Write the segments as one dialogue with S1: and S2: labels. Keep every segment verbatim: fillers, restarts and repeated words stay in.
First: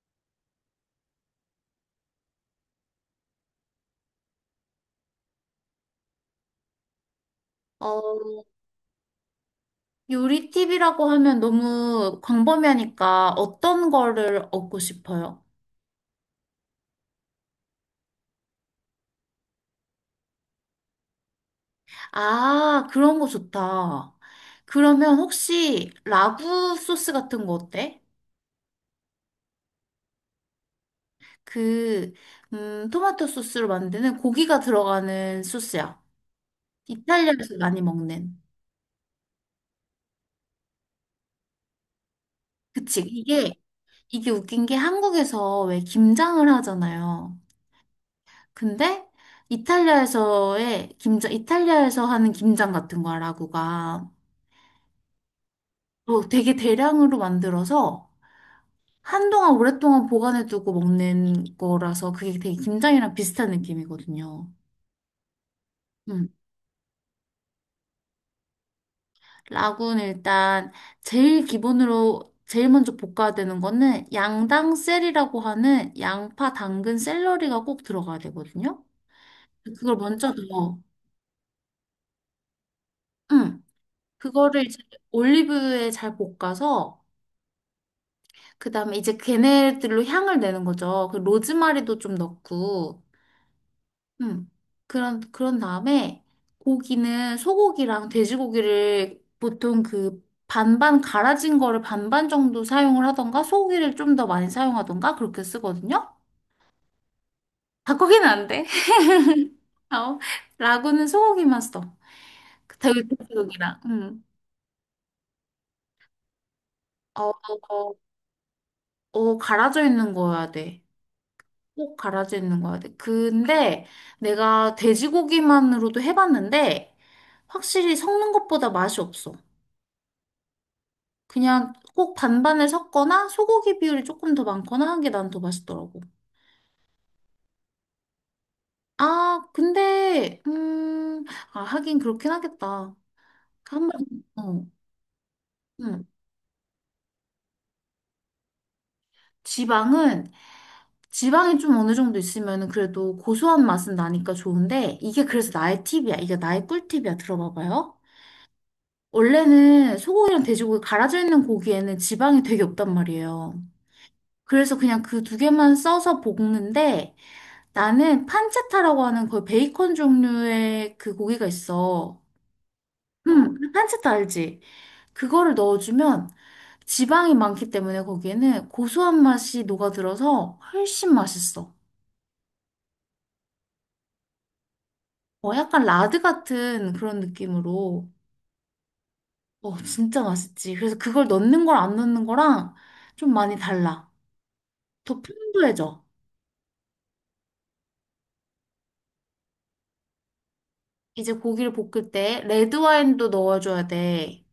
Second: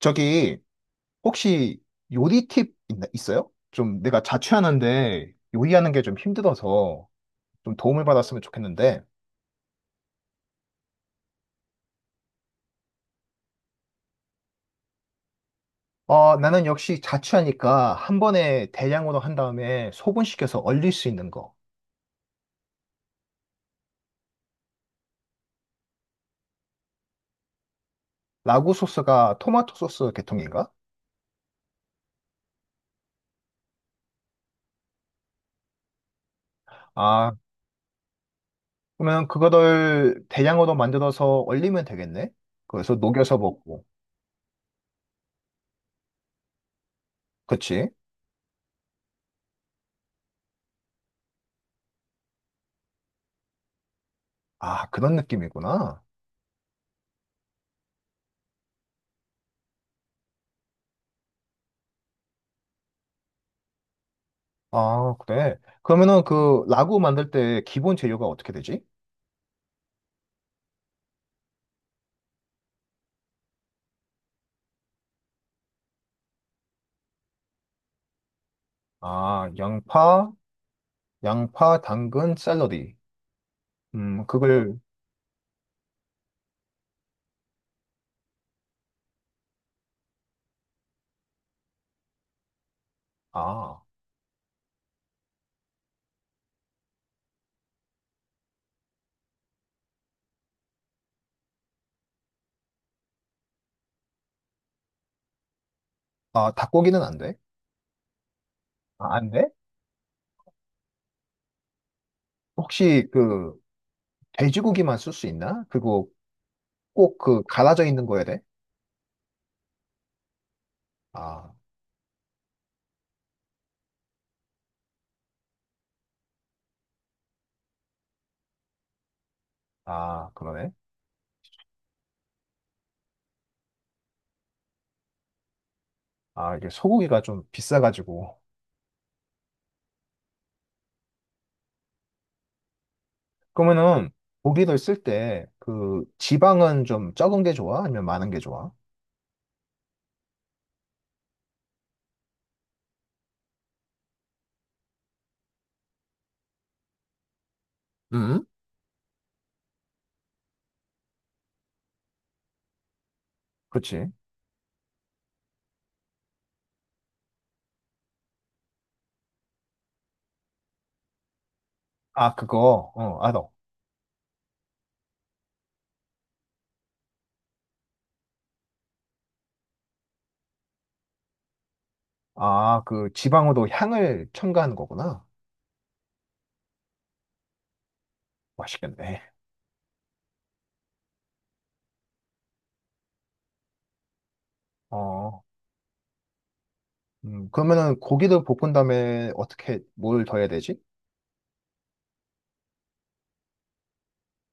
S1: 저기 혹시 요리 팁 있나, 있어요? 좀 내가 자취하는데 요리하는 게 좀 힘들어서 좀 도움을
S2: 어,
S1: 받았으면 좋겠는데.
S2: 요리 팁이라고 하면 너무 광범위하니까 어떤 거를 얻고 싶어요?
S1: 어, 나는 역시 자취하니까 한 번에 대량으로 한 다음에 소분시켜서 얼릴 수 있는 거.
S2: 아, 그런 거 좋다. 그러면 혹시 라구 소스 같은 거 어때?
S1: 라구 소스가 토마토 소스 계통인가?
S2: 그, 음, 토마토 소스로 만드는 고기가 들어가는 소스야.
S1: 아,
S2: 이탈리아에서 많이 먹는.
S1: 그러면 그거를 대량으로 만들어서 얼리면 되겠네? 그래서
S2: 그치.
S1: 녹여서
S2: 이게,
S1: 먹고.
S2: 이게 웃긴 게 한국에서 왜 김장을 하잖아요.
S1: 그치?
S2: 근데 이탈리아에서의 김장, 이탈리아에서 하는 김장 같은 거야, 라구가.
S1: 아, 그런 느낌이구나.
S2: 어, 되게 대량으로 만들어서 한동안 오랫동안 보관해두고 먹는 거라서 그게 되게 김장이랑 비슷한 느낌이거든요.
S1: 아, 그래. 그러면은
S2: 음,
S1: 그 라구 만들 때 기본 재료가 어떻게 되지?
S2: 라군 일단 제일 기본으로 제일 먼저 볶아야 되는 거는 양당 셀이라고 하는 양파, 당근, 샐러리가 꼭 들어가야 되거든요.
S1: 아,
S2: 그걸
S1: 양파,
S2: 먼저 넣어.
S1: 양파, 당근, 샐러리.
S2: 음,
S1: 음,
S2: 그거를 이제
S1: 그걸.
S2: 올리브유에 잘 볶아서 그다음에 이제 걔네들로 향을 내는 거죠. 그 로즈마리도 좀 넣고.
S1: 아,
S2: 음. 그런, 그런 다음에 고기는 소고기랑 돼지고기를 보통 그 반반 갈아진 거를 반반 정도 사용을 하던가 소고기를 좀 더 많이 사용하던가 그렇게 쓰거든요.
S1: 아, 닭고기는 안 돼?
S2: 닭고기는 안 돼.
S1: 아, 안 돼?
S2: 어, 라구는 소고기만 써. 그 돼지-
S1: 혹시
S2: 고
S1: 그,
S2: 기랑 음.
S1: 돼지고기만 쓸 수 있나? 그거 꼭
S2: 어,
S1: 그, 갈아져
S2: 어,
S1: 있는 거야 돼?
S2: 어, 갈아져 있는 거여야 돼.
S1: 아,
S2: 꼭 갈아져 있는 거여야 돼. 근데 내가 돼지고기만으로도 해봤는데 확실히 섞는 것보다 맛이 없어.
S1: 아, 그러네.
S2: 그냥 꼭 반반을 섞거나 소고기 비율이 조금 더 많거나 한 게 난 더 맛있더라고.
S1: 아, 이게 소고기가 좀 비싸가지고.
S2: 아, 근데, 음, 아, 하긴 그렇긴 하겠다. 그 한 번,
S1: 그러면은,
S2: 어,
S1: 고기를 쓸 때, 그,
S2: 음.
S1: 지방은 좀 적은 게 좋아? 아니면 많은 게 좋아?
S2: 지방은, 지방이 좀 어느 정도 있으면 그래도 고소한 맛은 나니까 좋은데, 이게 그래서 나의 팁이야. 이게 나의 꿀팁이야. 들어봐봐요.
S1: 음?
S2: 원래는 소고기랑 돼지고기 갈아져 있는 고기에는 지방이 되게 없단 말이에요.
S1: 그렇지.
S2: 그래서 그냥 그 두 개만 써서 볶는데, 나는 판체타라고 하는 거의 베이컨 종류의 그 고기가 있어. 어.
S1: 아, 그거, 어, 알아.
S2: 음, 판체타 알지? 그거를 넣어주면 지방이 많기 때문에 거기에는 고소한 맛이 녹아들어서 훨씬 맛있어.
S1: 아, 그 지방으로 향을 첨가하는 거구나.
S2: 어, 약간 라드 같은 그런 느낌으로.
S1: 맛있겠네.
S2: 어, 진짜 맛있지. 그래서 그걸 넣는 걸 안 넣는 거랑 좀 많이 달라. 더
S1: 어.
S2: 풍부해져.
S1: 음, 그러면은 고기를 볶은 다음에 어떻게 뭘 더해야 되지?
S2: 이제 고기를 볶을 때 레드 와인도 넣어줘야 돼.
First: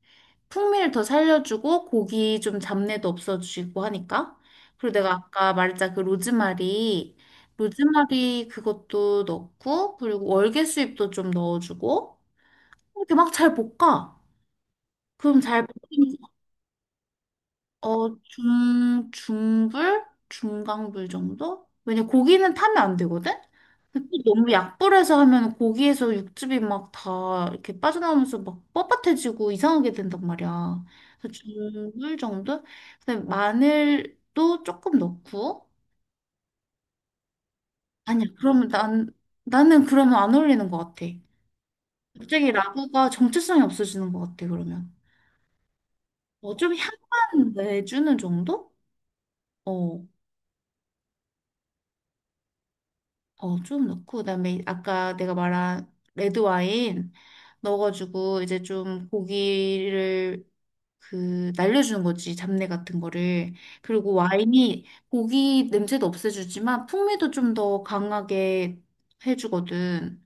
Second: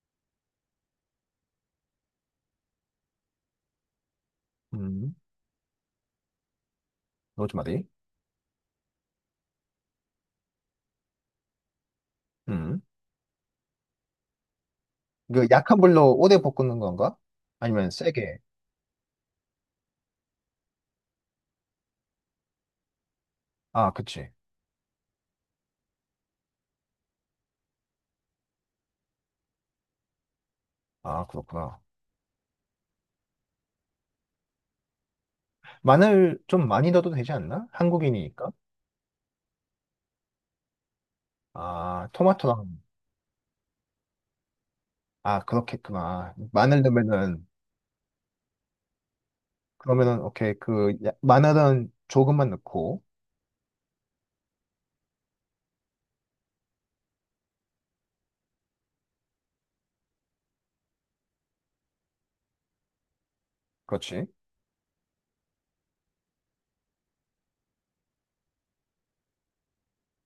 S2: 풍미를 더 살려주고 고기 좀 잡내도 없어지고 하니까. 그리고 내가
S1: 음,
S2: 아까 말했자 그 로즈마리,
S1: 로즈마리.
S2: 로즈마리 그것도 넣고 그리고 월계수잎도 좀 넣어주고
S1: 음.
S2: 이렇게 막 잘 볶아. 그럼
S1: 그
S2: 잘
S1: 약한 불로
S2: 볶은
S1: 오래 볶는 건가? 아니면
S2: 어,
S1: 세게?
S2: 중, 중불? 중강불 정도? 왜냐, 고기는 타면 안 되거든?
S1: 아,
S2: 근데
S1: 그치.
S2: 또 너무 약불에서 하면 고기에서 육즙이 막 다 이렇게 빠져나오면서 막 뻣뻣해지고 이상하게 된단 말이야.
S1: 아,
S2: 그래서
S1: 그렇구나.
S2: 중불 정도? 근데 마늘도 조금 넣고.
S1: 마늘 좀 많이 넣어도 되지 않나?
S2: 아니야,
S1: 한국인이니까.
S2: 그러면 난, 나는 그러면 안 어울리는 것 같아.
S1: 아,
S2: 갑자기
S1: 토마토랑.
S2: 라구가 정체성이 없어지는 것 같아, 그러면.
S1: 아, 그렇겠구나.
S2: 어, 좀
S1: 마늘 넣으면은.
S2: 향만 내주는 정도? 어.
S1: 그러면은, 오케이. 그, 야- 마늘은 조금만 넣고.
S2: 어, 좀 넣고, 그다음에 아까 내가 말한 레드 와인 넣어가지고 이제 좀 고기를 그 날려주는 거지, 잡내 같은 거를. 그리고
S1: 그렇지.
S2: 와인이 고기 냄새도 없애주지만 풍미도 좀 더 강하게 해주거든.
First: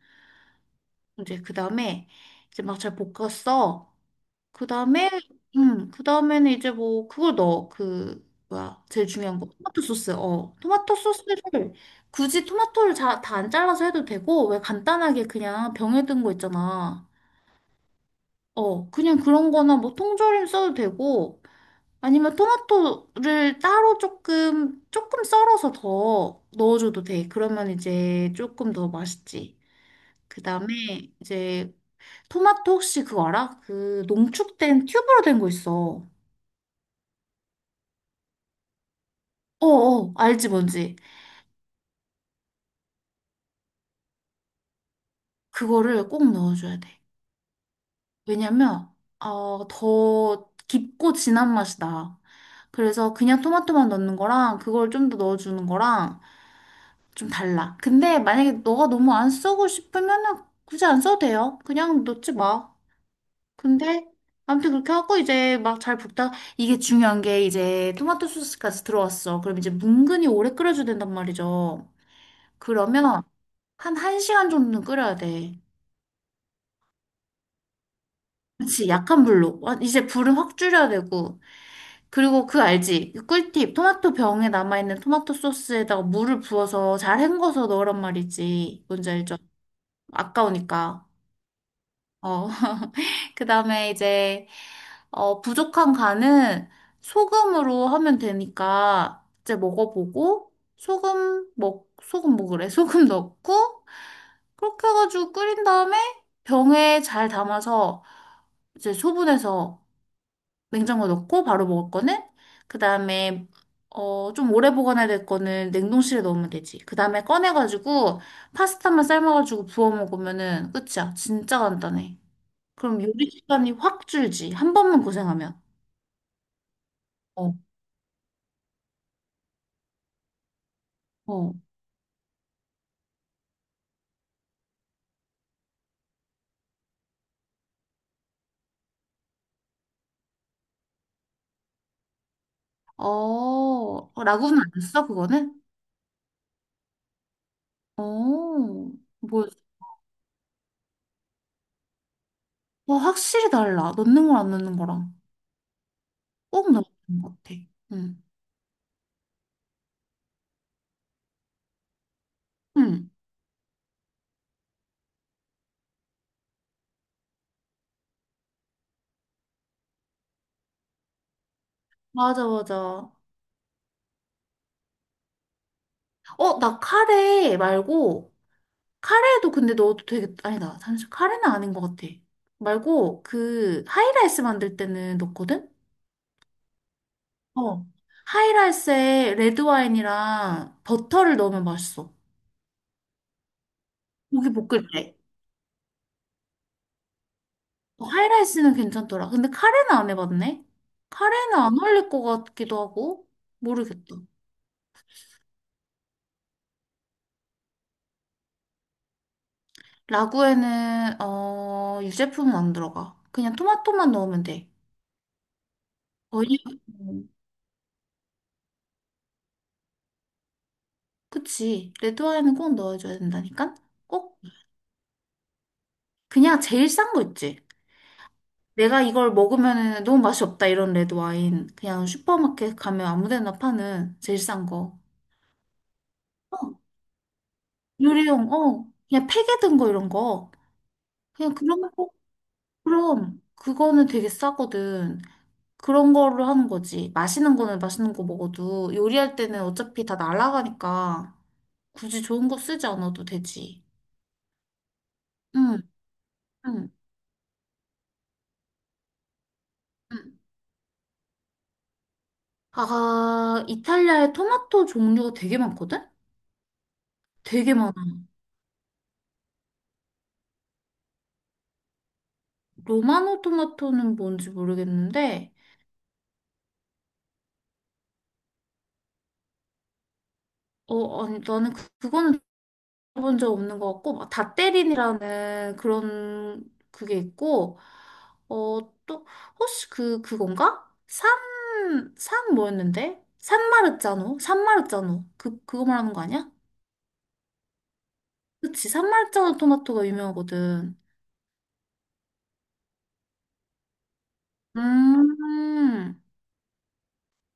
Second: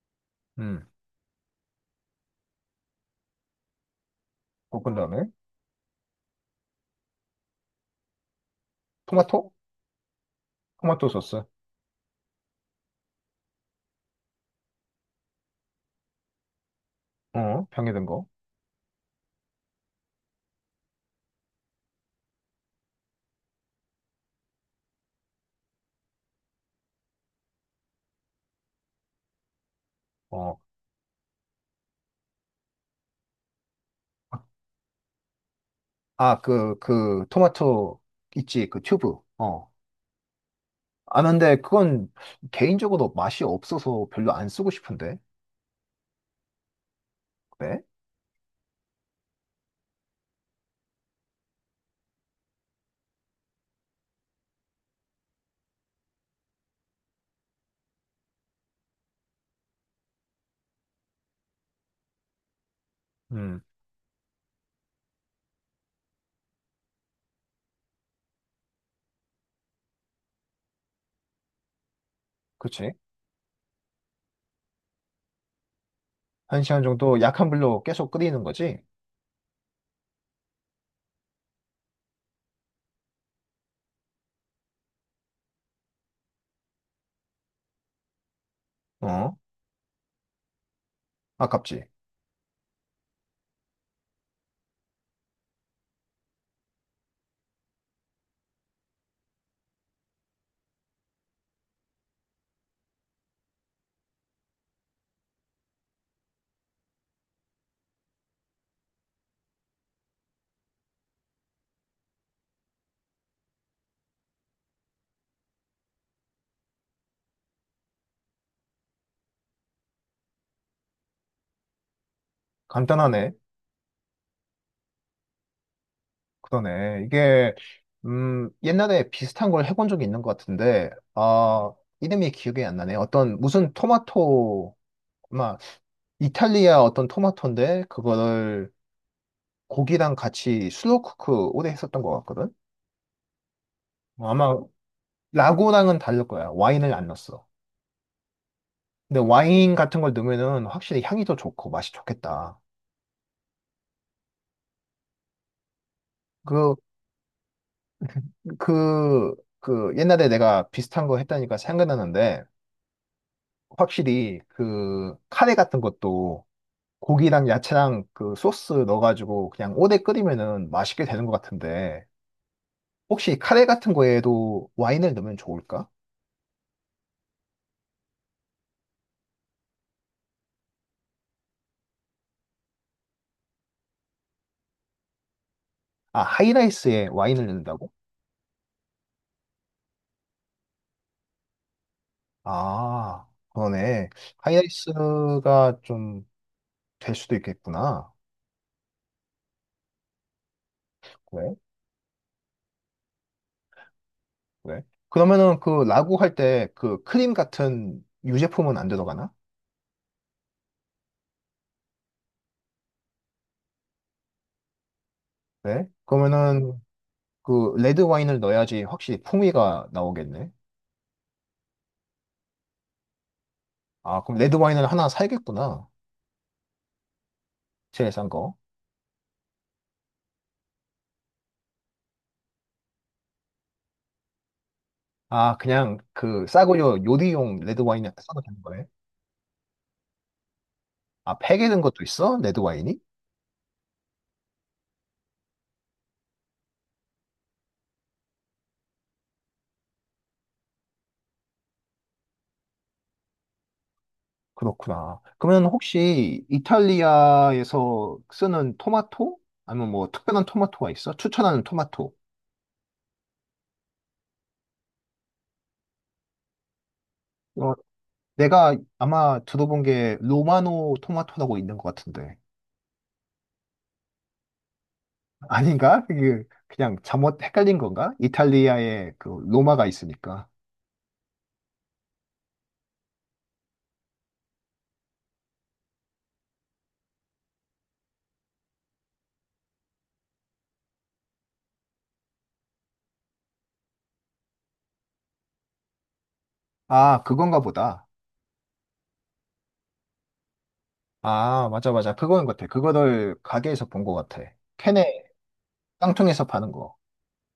S1: 음,
S2: 이제 그다음에 이제 막 잘 볶았어. 그
S1: 볶은
S2: 다음에,
S1: 다음에.
S2: 음, 그 다음에는 이제 뭐, 그걸 넣어. 그, 뭐야, 제일 중요한 거.
S1: 토마토?
S2: 토마토 소스. 어. 토마토
S1: 토마토
S2: 소스를,
S1: 소스.
S2: 굳이 토마토를 다 안 잘라서 해도 되고, 왜 간단하게 그냥 병에 든 거 있잖아.
S1: 어, 병에 든 거.
S2: 어, 그냥 그런 거나 뭐 통조림 써도 되고, 아니면 토마토를 따로 조금, 조금 썰어서 더 넣어줘도 돼. 그러면 이제 조금 더 맛있지. 그
S1: 어.
S2: 다음에 이제 토마토 혹시 그거 알아? 그 농축된 튜브로 된 거 있어.
S1: 아, 그, 그, 토마토 있지, 그 튜브. 어.
S2: 어어, 알지 뭔지.
S1: 아, 근데 그건 개인적으로 맛이 없어서 별로 안 쓰고 싶은데.
S2: 그거를 꼭 넣어줘야 돼.
S1: 그래?
S2: 왜냐면, 어, 더 깊고 진한 맛이 나. 그래서 그냥 토마토만 넣는 거랑 그걸 좀 더 넣어주는 거랑 좀 달라. 근데 만약에 너가 너무 안 쓰고 싶으면은 굳이 안 써도 돼요. 그냥 넣지 마.
S1: 음,
S2: 근데 아무튼 그렇게 하고 이제 막 잘 볶다 이게 중요한 게 이제 토마토 소스까지 들어왔어. 그럼 이제 뭉근히 오래 끓여줘야 된단 말이죠.
S1: 그치.
S2: 그러면 한 1시간 정도는 끓여야 돼.
S1: 한 시간 정도 약한 불로 계속 끓이는 거지?
S2: 그치, 약한 불로. 와, 이제 불은 확 줄여야 되고. 그리고 그 알지? 그 꿀팁. 토마토 병에 남아있는 토마토 소스에다가 물을 부어서 잘 헹궈서 넣으란 말이지. 뭔지 알죠?
S1: 어?
S2: 아까우니까.
S1: 아깝지.
S2: 어. 그 다음에 이제, 어, 부족한 간은 소금으로 하면 되니까 이제 먹어보고, 소금, 뭐, 소금 뭐 그래? 소금 넣고, 그렇게 해가지고 끓인 다음에 병에 잘 담아서 이제 소분해서 냉장고 넣고 바로 먹을 거는 그다음에 어, 좀 오래 보관해야 될 거는 냉동실에 넣으면 되지. 그다음에 꺼내가지고 파스타만 삶아가지고 부어 먹으면은 끝이야. 진짜 간단해. 그럼 요리
S1: 간단하네.
S2: 시간이 확 줄지. 한 번만 고생하면.
S1: 그러네. 이게,
S2: 어,
S1: 음, 옛날에 비슷한 걸 해본 적이 있는 것 같은데,
S2: 어.
S1: 아, 이름이 기억이 안 나네. 어떤, 무슨 토마토, 막, 이탈리아 어떤 토마토인데, 그거를 고기랑 같이 슬로우쿠크 오래 했었던 것 같거든?
S2: 어, 어,
S1: 뭐 아마
S2: 라구는 안 했어, 그거는?
S1: 라고랑은 다를 거야. 와인을 안 넣었어.
S2: 어,
S1: 근데
S2: 뭐,
S1: 와인 같은 걸 넣으면은 확실히 향이 더 좋고 맛이 좋겠다.
S2: 와, 확실히 달라. 넣는 거랑 안 넣는 거랑. 꼭
S1: 그,
S2: 넣는 것 같아. 응,
S1: 그, 그 옛날에 내가 비슷한 거 했다니까 생각나는데,
S2: 응.
S1: 확실히 그 카레 같은 것도 고기랑 야채랑 그 소스 넣어가지고 그냥 오래 끓이면은 맛있게 되는 것 같은데,
S2: 맞아, 맞아.
S1: 혹시 카레 같은 거에도 와인을 넣으면 좋을까?
S2: 어, 나 카레 말고, 카레도 근데 넣어도 되게, 아니다. 잠시 카레는 아닌 것 같아. 말고, 그, 하이라이스 만들 때는 넣거든?
S1: 아, 하이라이스에 와인을
S2: 어.
S1: 넣는다고?
S2: 하이라이스에 레드와인이랑 버터를 넣으면 맛있어.
S1: 아, 그러네.
S2: 고기 볶을 때.
S1: 하이라이스가 좀 될 수도
S2: 어,
S1: 있겠구나.
S2: 하이라이스는 괜찮더라. 근데 카레는 안 해봤네?
S1: 왜?
S2: 카레는 안 어울릴 것 같기도 하고, 모르겠다.
S1: 왜? 그러면은 그 라고 할 때 그 크림 같은 유제품은 안 들어가나?
S2: 라구에는, 어, 유제품은 안 들어가. 그냥 토마토만 넣으면 돼.
S1: 네?
S2: 거의,
S1: 그러면은
S2: 음,
S1: 그 레드 와인을 넣어야지 확실히 풍미가 나오겠네.
S2: 그치. 레드와인은 꼭 넣어줘야 된다니까?
S1: 아, 그럼
S2: 꼭
S1: 레드 와인을 하나 사야겠구나.
S2: 그냥 제일 싼 거 있지.
S1: 제일 싼 거.
S2: 내가 이걸 먹으면 너무 맛이 없다 이런 레드 와인. 그냥 슈퍼마켓 가면 아무 데나 파는 제일 싼 거.
S1: 아, 그냥 그
S2: 어,
S1: 싸구려 요리용 레드 와인 사도
S2: 요리용,
S1: 되는 거네.
S2: 어, 그냥 팩에 든 거 이런 거.
S1: 아,
S2: 그냥
S1: 팩에 든
S2: 그런
S1: 것도
S2: 거,
S1: 있어? 레드 와인이?
S2: 그럼. 그거는 되게 싸거든. 그런 걸로 하는 거지. 맛있는 거는 맛있는 거 먹어도 요리할 때는 어차피 다 날아가니까 굳이 좋은 거 쓰지 않아도 되지.
S1: 그렇구나. 그러면
S2: 응,
S1: 혹시
S2: 응,
S1: 이탈리아에서 쓰는 토마토? 아니면 뭐
S2: 응.
S1: 특별한 토마토가 있어? 추천하는 토마토?
S2: 아, 이탈리아에 토마토 종류가 되게 많거든?
S1: 어,
S2: 되게 많아.
S1: 내가 아마 들어본 게 로마노 토마토라고 있는 것 같은데.
S2: 로마노 토마토는 뭔지 모르겠는데,
S1: 아닌가? 이게 그냥 잘못 헷갈린 건가? 이탈리아에 그 로마가 있으니까.
S2: 어, 아니, 나는 그, 그거는 들어본 적 없는 것 같고, 막닷 a 린이라는 그런 그게 있고, 어, 또, 혹시 그, 그건가? 산, 산 뭐였는데? 산마르자노? 산마르자노. 그, 그거 말하는 거 아니야?
S1: 아, 그건가 보다.
S2: 그치, 산마르자노 토마토가 유명하거든.
S1: 아, 맞아, 맞아. 그거인 것 같아. 그거를 가게에서 본 것 같아. 캔에,
S2: 음,
S1: 깡통에서 파는 거.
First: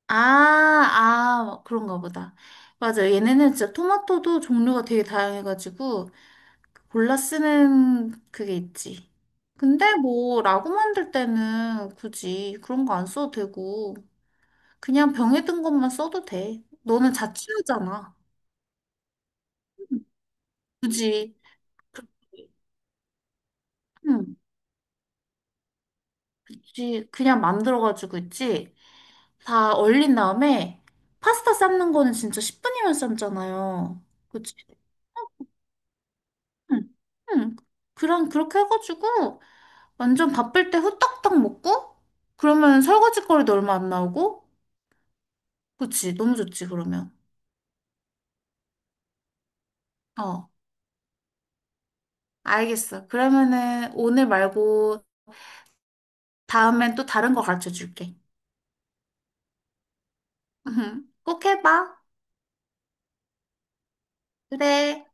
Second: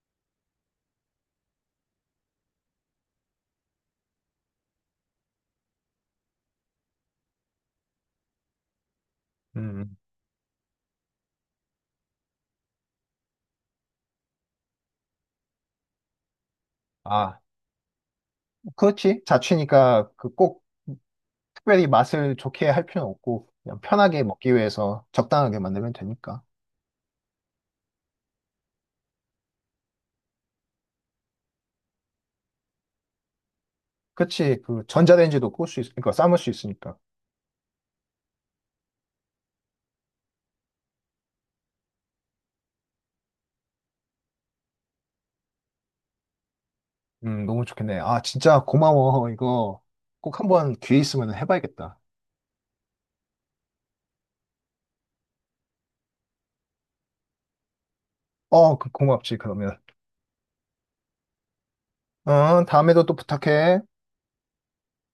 S2: 아, 아, 그런가 보다. 맞아. 얘네는 진짜 토마토도 종류가 되게 다양해가지고, 골라 쓰는 그게 있지.
S1: 음.
S2: 근데
S1: 음.
S2: 뭐 라고 만들 때는 굳이 그런 거 안 써도 되고 그냥 병에 든 것만 써도 돼. 너는
S1: 아,
S2: 자취하잖아.
S1: 그렇지.
S2: 음,
S1: 자취니까 그 꼭
S2: 굳이
S1: 특별히 맛을
S2: 그렇게,
S1: 좋게 할 필요는 없고, 그냥 편하게
S2: 응,
S1: 먹기 위해서 적당하게 만들면 되니까.
S2: 그치. 그냥 만들어가지고 있지. 다 얼린 다음에 파스타 삶는 거는 진짜 십 분이면 삶잖아요. 그치?
S1: 그치. 그 전자레인지도 끌수 있, 으니까 삶을 수
S2: 응,
S1: 있으니까.
S2: 응. 그런, 그렇게 해가지고 완전 바쁠 때 후딱딱 먹고 그러면 설거지 거리도 얼마 안 나오고 그치, 너무 좋지, 그러면.
S1: 음, 너무 좋겠네. 아, 진짜 고마워. 이거 꼭
S2: 어,
S1: 한번 기회 있으면 해봐야겠다.
S2: 알겠어. 그러면은 오늘 말고 다음엔 또 다른 거 가르쳐 줄게.
S1: 어, 그- 고맙지, 그러면.
S2: 꼭 해봐.
S1: 어, 다음에도 또 부탁해.
S2: 그래.